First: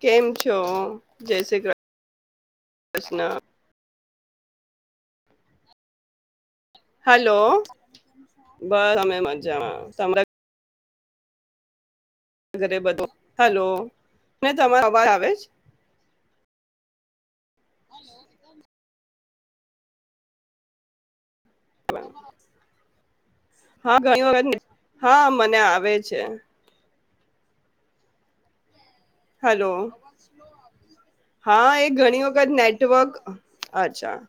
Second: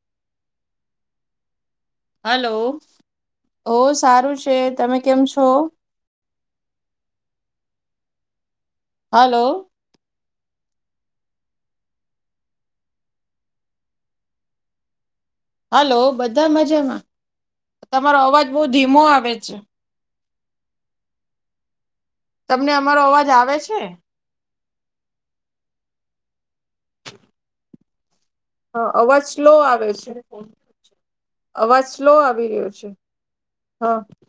કેમ છો? જય શ્રીકૃષ્ણ હલો, ઓ સારું છે. તમે કેમ છો? હલો! બસ અમે હલો મજામાં. ઘરે બધું હેલો!, તમારો અવાજ આવે હાલો. બધા મજામાં. તમારો અવાજ બહ ધીમો આવે છે. બ [inaudible] તમને અમારો અવાજ આવે છે? હા. ઘણી વગર ને [unintelligible] હા, મને આવે છે. હા. અવાજ સ્લો હલો આવે છે. હા અવાજ એ સ્લો ઘણી વખત આવી રહ્યો છે. નેટવર્ક હા. અચ્છા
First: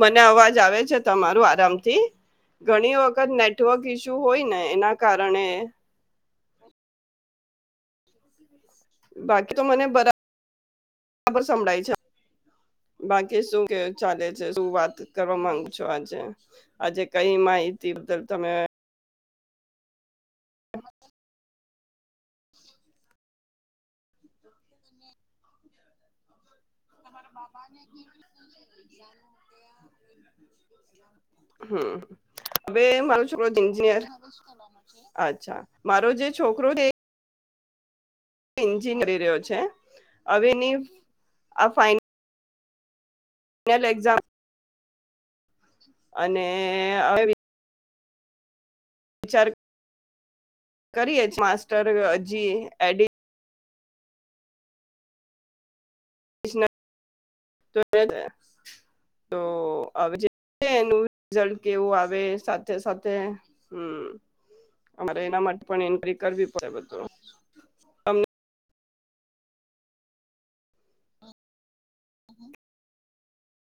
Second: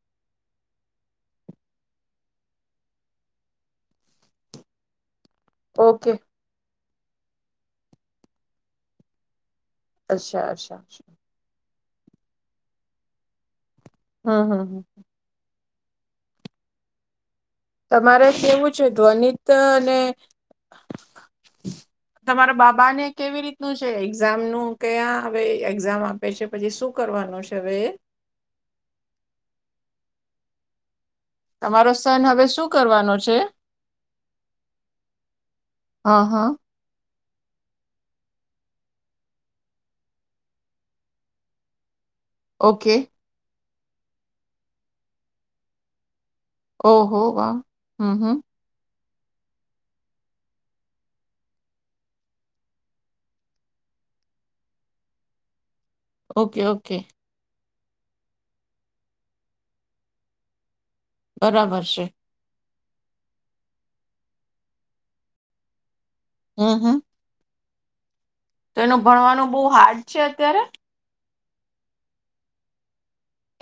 મને અવાજ આવે છે તમારું આરામથી. ઘણી વખત નેટવર્ક ઈસ્યુ હોય ને, એના કારણે ત્રણે ઓકે બાકી [unintelligible] તો, મને બરા અચ્છા અચ્છા બરાબર સંભળાય છે. બાકી શું? કે ચાલે છે. હમ હમ શું હમ વાત કરવા માંગ આજે આજે કઈ મા તમારે કેવું છે, ધ્વનિ તો ને [inaudible] તમારો બાબાને કેવી રીતનું છે, એક્ઝામનું કે આ હવે એ એક્ઝામ આપે છે, પછી શું. શું, કરવાનો છે, હવે એ. [inaudible] તમારો હમ સન શું હવે કરવાનો મારો છે? છોકરો એન્જિનયર અચ્છા મારો હા જે હા છોકરો છે [unintelligible] કરી રહ્યો છે, હવેની આ ફન ઓકે. [unintelligible] એક્ઝામ. અને ઓહો હવે વાહ હમ હમ. વિચાર કરીએ છે, માસ્ટર હજી એડિટ ઓકે એડિશનલ ઓકે. [unintelligible] તો આવે જે છે, એનું રિઝલ્ટ બરાબર કેવું છે આવે, સ સાથે સાથે હમ્મ અમારે એના માટે પણ એન્ટ્રી કરવી પડે હમ હમ બધાનો. અમે તો એનું ભણવાનું બો હાર્ડ છે, અત્યારે.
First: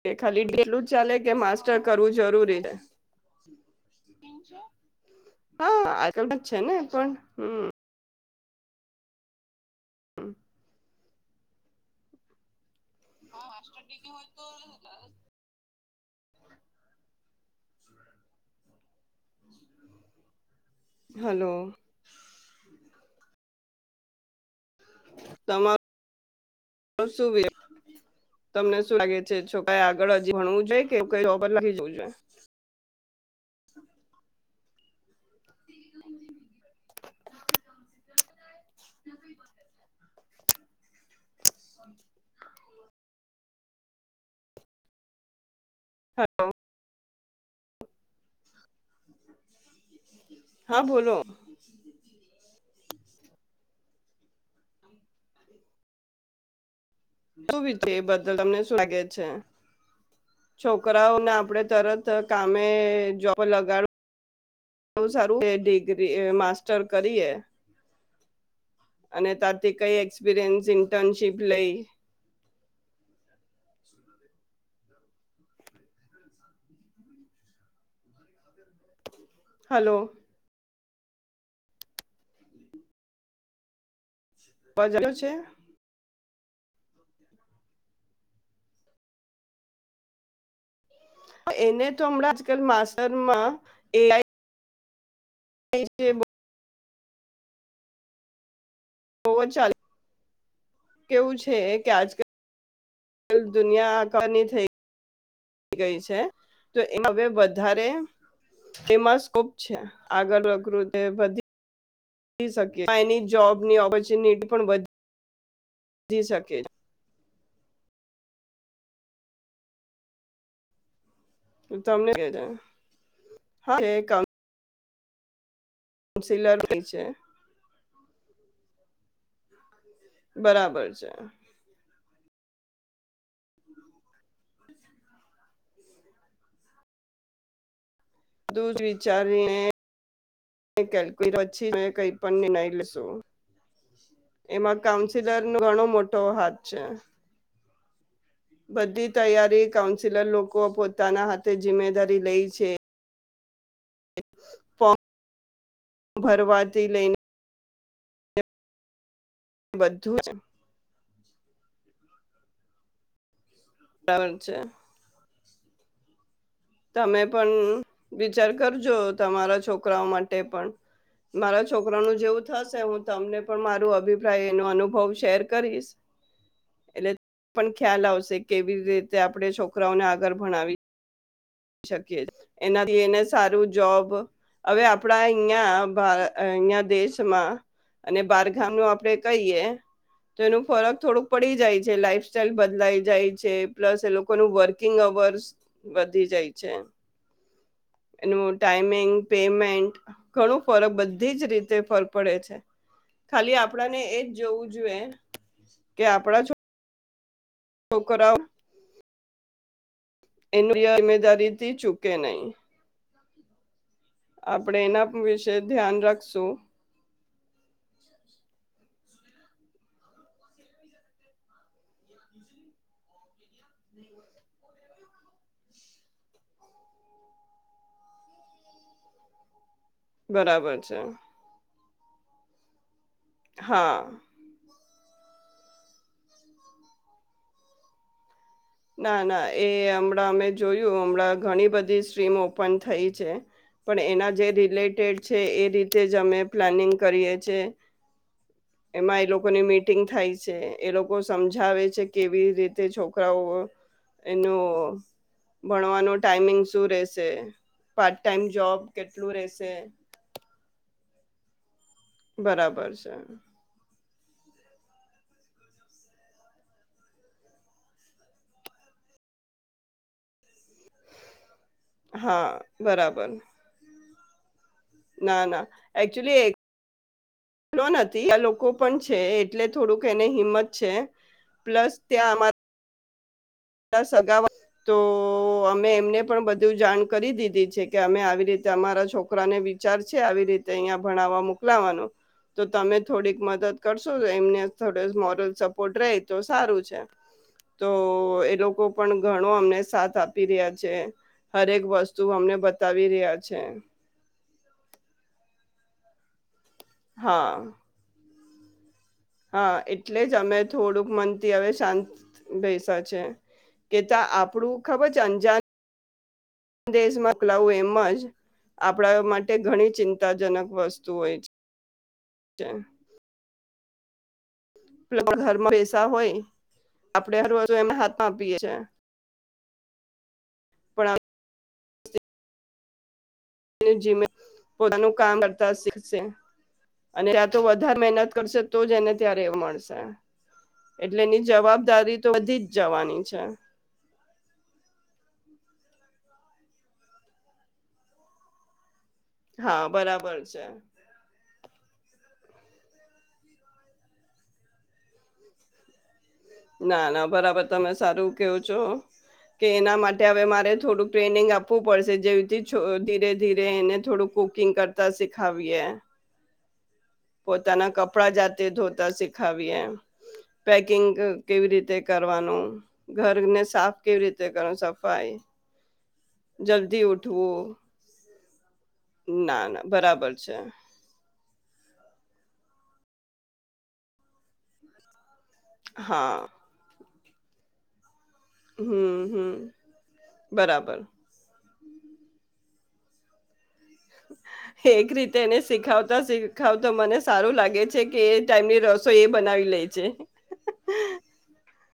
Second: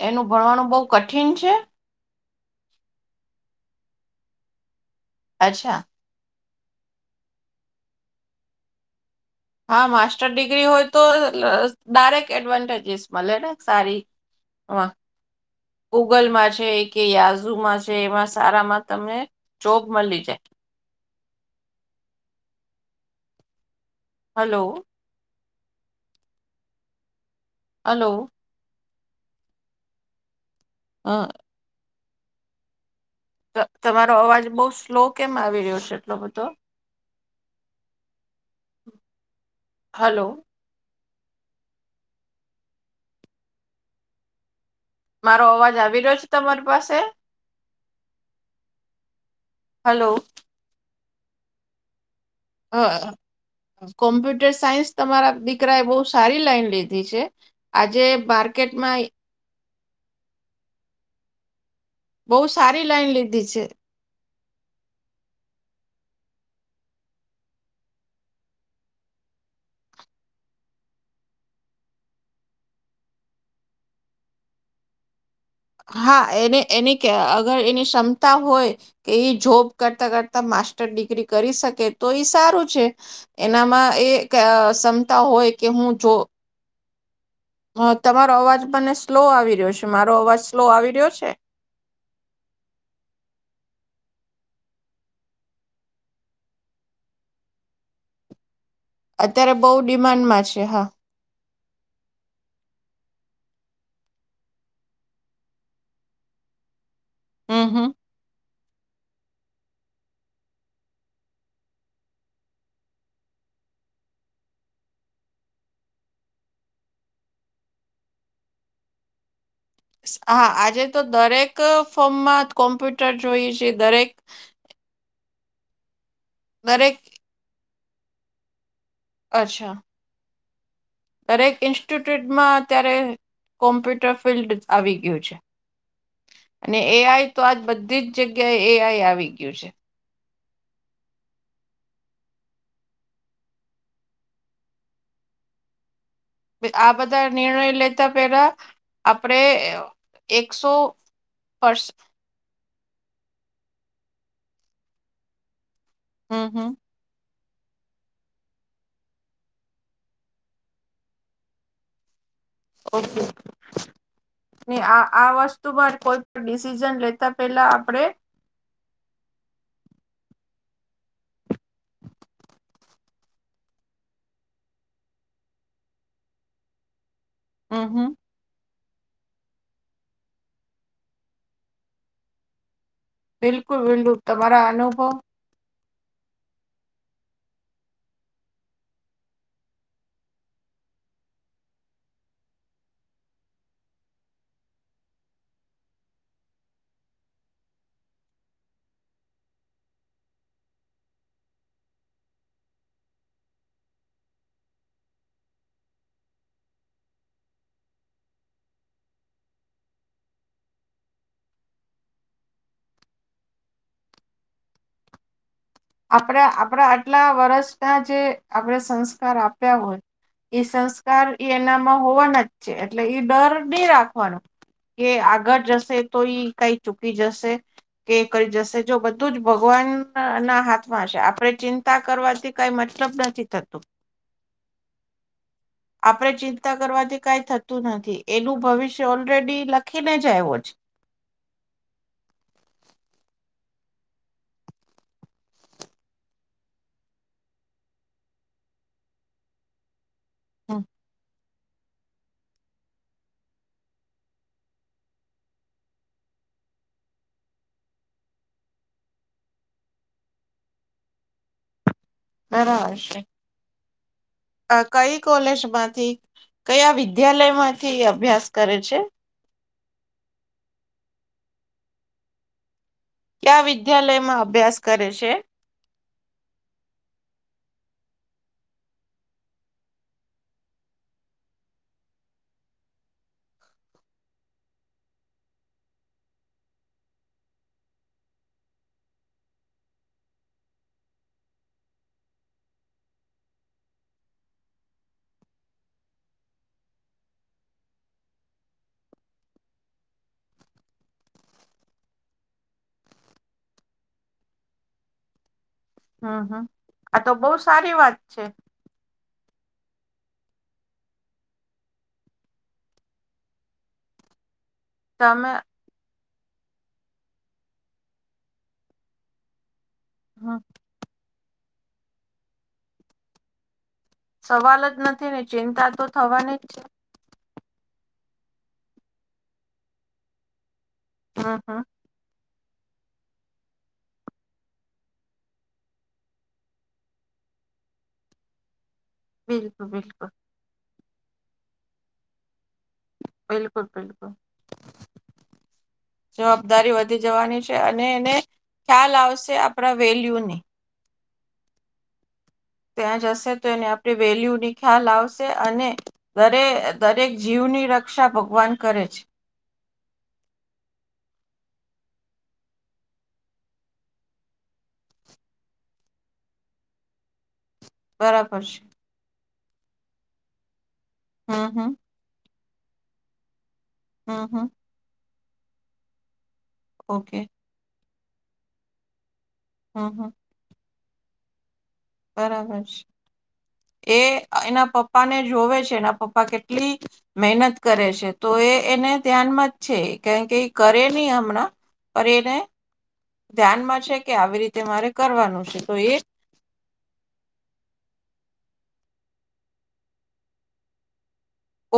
તે એનું ખાલી ભણવાનું [unintelligible] જ બહુ ચાલે કે કઠિન છે માસ્ટર કરવું જરૂર. [inaudible] અચ્છા હા આજકાલ છે ને પણ હમ. હા માસ્ટર ડિગ્રી હોય તો લો ડાયરેક્ટ એડવાન્ટેજ. [unintelligible] મળે ને સારી હ ગૂગલમાં છે, કે યાઝુમાં છે, એમાં સારામાં તમે જોબ મળી જાય. હલો. હલો. તમાર સુું હલો. શું લાગે છે, છોકરા આગળ હજી ભણવું જો જોઈએ કે અ એવું કંઈ [unintelligible] જોઈએ. તા તમારો અવાજ બો સ્લો કેમ આવી રહ્યો છે, એટલો બધો. [inaudible] હલો. [inaudible] મારો અવાજ આવી રહ્યો છ હલો તમારી પાસે? હલો. હા બોલો. હ કોમ્પ્યુટર સાયન્સ તમારા દીકરા એ બહુ સારી લાઈન લીધી. ઘી છે શું વિ એ આજે બદલ તમને શું માર્કેટમાં લાગે છે? છોકરાઓને આપડે તરત બહુ કામે સારી લાઈન લીધી જોબે છે. લગાડવું બવ સારું કે ડિગ્રી માસ્ટર કરીએ અને ત્યાંથી કઇ એક્સપિરિયન્સ ઇન્ટર્નશીપ લઈ. હા એને એની કે અગર એની ક્ષમતા હોય. કએ જોબ હલો કરતાં-કરતાં માસ્ટ ડિગ્રી કરી શકે તો એ સારું છે એનામાં એ અવાજ આવ્યો ક્ષમતા છે? હોય કે હું જો હ તમારો અવાજ મને સ્લો આવી રહ્યો છે મારો અવાજ તો આવી રહ્યો છે? એને તો હમણાં આજકાલ માસ્ટરમાં એ આઈ એ છે બ જ અત્યારે બહુ ચાલે ડિમાન્ડમાં છે હા. કેવું છે કે આજકાલ દુનિયા આખાની થઈ ગઈ છે. હવે હમ વધારે હમ એમાં સ્કોપ છે આગળ પ્રકૃતિ વધી શકે એની જોબની ઓપોર્ચુનિટી પણ વધી વધી શકે. હા આજે તો દરેક તમને ફોર્મમાં કોમ્પ્યુટર જોઈએ છે. દરેક કાઉન્સિલર થઈ દરેક છે. અચ્છા. બરાબર છે. દરેક ઇન્સ્ટિટ્યુટમાં અત્યારે કોમ્પ્યુટર ફિલ્ડ આવી ગયું છે અને એઆઈ તો આજ બધી જ જગ્યાએ બધું એ જ આઈ આવી ગયું છે. વિચારીને પછી કઈ પણ નિર્ણય લેશુ એમાં કાઉન્સિલર નો ઘણો મોટો હાથ છે. આ બધા નિર્ણય લેતા પેલા બધી આપણે તૈયારી કાઉન્સિલર લોકો એકસો પોતાના હાથે પર્સ જિમ્મેદારી લઈ છે. ફમ હમ હમ ભરવાથી લઈને બધું જ ઓકે. બરાબર છે ને આ આ વસ્તુ ત ભ કોઈ પણ ડિસિઝન તમે લેતા પણ પેલા આપણે વિચાર કરજો તમારા છોકરાઓ માટે પણ મારા છોકરા નું જેવું થશે હું તમને પણ મારું અભિપ્રાય, એનો અનુભવ શેર કરીશ એટલે પણ હમ ખ્યાલ હમ આવશે કેવી રીતે આપણે છોકરાઓને આગળ ભણાવી શકી એના ને સારું બિલકુલ જોબ બિલકુલ તમારા હવે અનુભવ આપડા અહીંયા અહયા દેશમાં અને બારગામ ન આપણે કહીએ, તો એનું ફરક થોડુંક પડી જાય છે, લાઈફ સ્ટાઈલ બદલાઈ જાય છે, પ્લસ એ લોકોનું વર્કિંગ અવર્સ વધી જાય છે, એનું ટાઈમિંગ, પેમેન્ટ, ઘણું ફરક બધી જ રીતે ફરક પડે છે, ખાલી આપડાને એજ જોવું જોઈએ કે આપડા છો છોકરાવ એનું ઈમાનદારીથી ચૂકે નહી આપણેે એના વિશે ધ્યાન આપણા રાખશું આપણા આટલા વર્ષના જે આપણે સંસ આપ્યા હોય એ સંસ્કાર એ એનામાં હોવાના જ છે એટલે ડર બે રાખવાનો. કે આગળ જશે તો ઈ કઈ ચૂકી જશે કે કરી જશે, જો બધું જ ભગ ભગવાનના ના હાથ હાથમા છે આપણે ચિંત ચિંતા કરવાથી કઈ મતલ મતલબ નથી થતો. હા આપડે ચિંતા કરવાથી કઈ થતું નથી. એનું ભવિષ્ય ના ના ઓલરેડી એ લખીને હમણાં જ અમે આવ્યો છે જોયું હમણાં ઘણી બધી સ્ટ્રીમ ઓપન થઈ છે. પણ એના જે રિલેટેડ છે એ રીતે જ અમે પ્લાનિંગ કરીએ છીએ એમાં એ લોકોની મીટિંગ થઇ. છે હમ, એ લોકો સમજ સમજાવે છે કેવી રીતે છોકરાઓ એનો ભણવાનો ટાઈમિંગ શું રેશે પાર્ટ ટાઈમ જોબ કેટલું રેશે? બરાબર છે. આ કઈ કોલેજમાંથી, કયા વિદ્યાલયમાંથી અભ્યાસ કરે છે? હા. બરાબર ક્યા વિદ્યાલય માં અભ્યાસ કરે છે ના ના એક્ચુલી એક લો નથી આ લોકો પણ છે, એટલે થોડુંક એને હિંમત છે, પ્લસ ત્યાં અરા સગાવ્હાલા તો અમે એમને પણ બધું જાણ કરી દીધી છે કે અમે આવી રીતે અમારા છોકરાને વિચાર છે આવી રીતે અહીંયા ભણાવવા મોકલાવાનું તો તમે થોડીક મદદ કરશો. એમને થોડ મોરલ સપોર્ટ રહે તો સારું છે તો એ લોકો પણ ઘણો અમને સાથ આપી રહ્યા છે હરેક વસ્તુ અમને બતાવી રહ્યા છે. હા હા. આ તો બહુ હા સારી વાત. [unintelligible] હા એટલે જ અમે થોડુંક મનથી હવે શાંત બેસા છે કે ત્યા આપણું. ખબર તમે જાનજાન દેશમાંલાવું એમજ આપણા માટે ઘણી હમ ચિંતાજનક વસ્તુ હોય છે. છે એમ. સવાલ જ નથી ને ઘરમાં ચિંતા તો થવાની જ છે. તો એને હાથમાં આપીએ છે. પણ હા હા. પોતાનું કામ કરતા શીખશે અને ત્યા તો વધારે મહેનત કરશે તો જ ને. અત્યારે એવું બિલકુલ મળશે. બિલકુલ એટલે એની જવાબદારી તો બધી જ જવાની છે બિલકુલ બિલકુલ. જવાબદારી વધી જવાની છે અને એને ખ્યાલ આવશે હા આપણા બરાબર વેલ્યુને છે. ત્યાં જશે તો એને આપણે વેલ્યુની ખ્યાલ આવશે અને ના ના દરેક બરાબર જીવની તમે રક્ષા સારું કેવો ભગવાન છો કરે છે. કે એના માટે હવે મારે થોડું ટ્રેનિંગ આપવું પડશે જેવીથી ધીરે ધીરે એને થોડું કુકિંગ કરતા શીખાવએ. પોતાના કપડા બરાબર જતે છે ધોતા સ ખા એ પેક પેકિંગ હમ કેવી હમ રીતે કરવાનું ઘરને સાફ કેવી હમ રીતે હમ કરો સફાઈ. જલ્દી ઓકે ઉઠવું. ના ના હમ હમ બરાબર છે. બરાબર છે એ એના પપ્પા ને. જોવે છે એના હા પપ્પા કેટલી. મહેનત કરે છે. તો એ એને હમ હમ ધ્યાનમાં જ છે કારણ કે એ બરાબર કરે નહી હમણાં. પર એને. ધ્યાનમાં છે કે આવી રીતે એક મારે રીતે એને કરવાનું છે તો એ શીખાવતા શીખાવતા મને સારું લાગે છે કે ટાઈમની રસોઈ એ બનાવી લે છે.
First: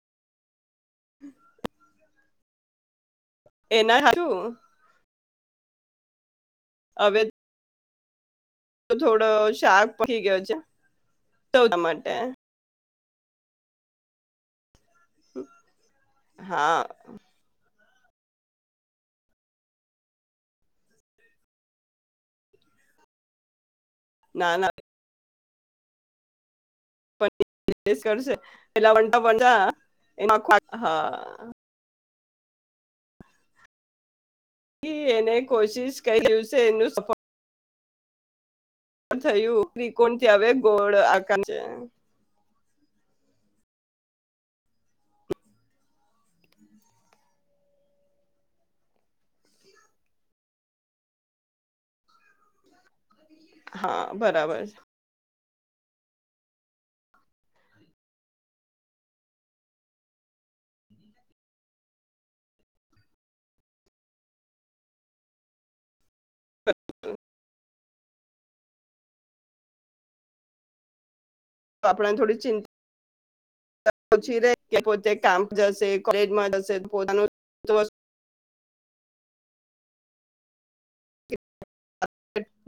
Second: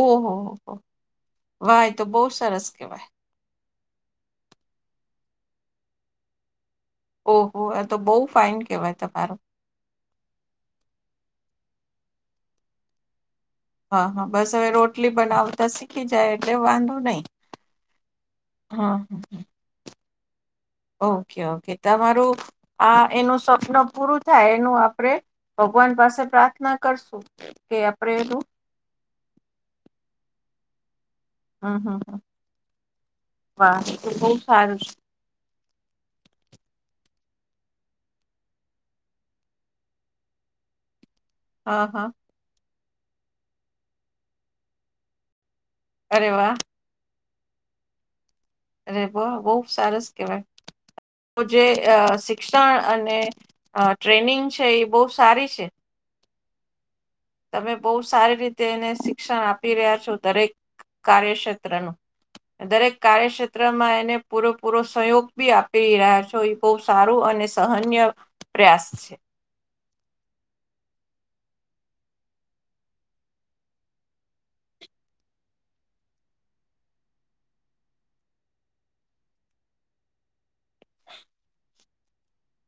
ઓહ હો. વાહ એ તો બહુ સ સરસ કહેવાય. એના હાથનું આવે ઓહો! આ તો બહુ ફાઇન કહેવાય થોડો તમારું. શાક પડી ગયો છે. તો એના માટે હા હા બસ હવે રો રોટલી બનાવતા શીખી જાય એટલે હા વાંધો નહી. હા હ. ઓકે ઓકે તમારું આ એનું સ્વપન પૂરું થાય ના ના એનું આપડે ભગવાન પાસે પ્રાર્થના કરશું કે આપણે એનું [unintelligible] હા. વા બહુ સારું છે. એને કોશિશ ક્યુ છે એનું સફળ થયું ત્રિકોણ થી આવે ગોળ કરે છે હા, હા. અરે વાહ. અરે વા બહુ સરસ કેહેવાય. તો જે અ શિક્ષણ અને અ હા ટ્રેનિંગ બરાબર છે એ બહુ સારી છે. તમે બહુ સારી રીતે એને શિક્ષણ આપી રહ્યા છો. દરેક કાર્યક્ષેત્રનું દરેક કાર્યક્ષેત્રમાં એને પૂરેપૂરો સહયોગ બી આપી રહ્યા છો. તો એ બહુ સારું અને સહન નીય પ્રયાસ છે. આપણાને થોડી ચિંતા ઓછી રે કે પોતે કામે જશે કોલેજમાં જશે પોતાનું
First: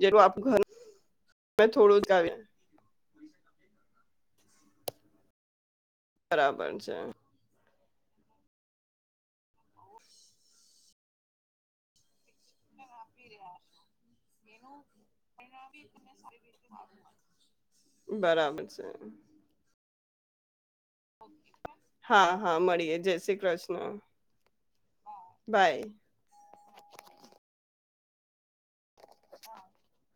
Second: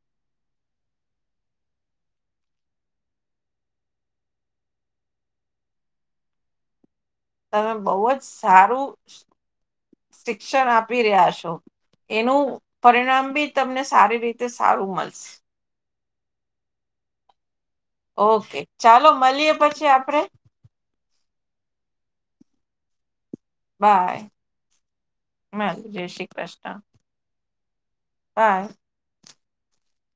જ આપું ઘર થોડું જ આવે બરાબર છે. તમે બહુ જ સારું શિક્ષણ આપી રહ્યા છો. એનું પરિણામ બી તમને સારી રીતે સારું મળશે. [inaudible] ઓકે બરાબર છે ચાલો મળીએ પછી આ પડે. હા હા મળીએ જે સી બાય બાય. જય શ્રી કૃષ્ણ. [unintelligible] [unintelligible]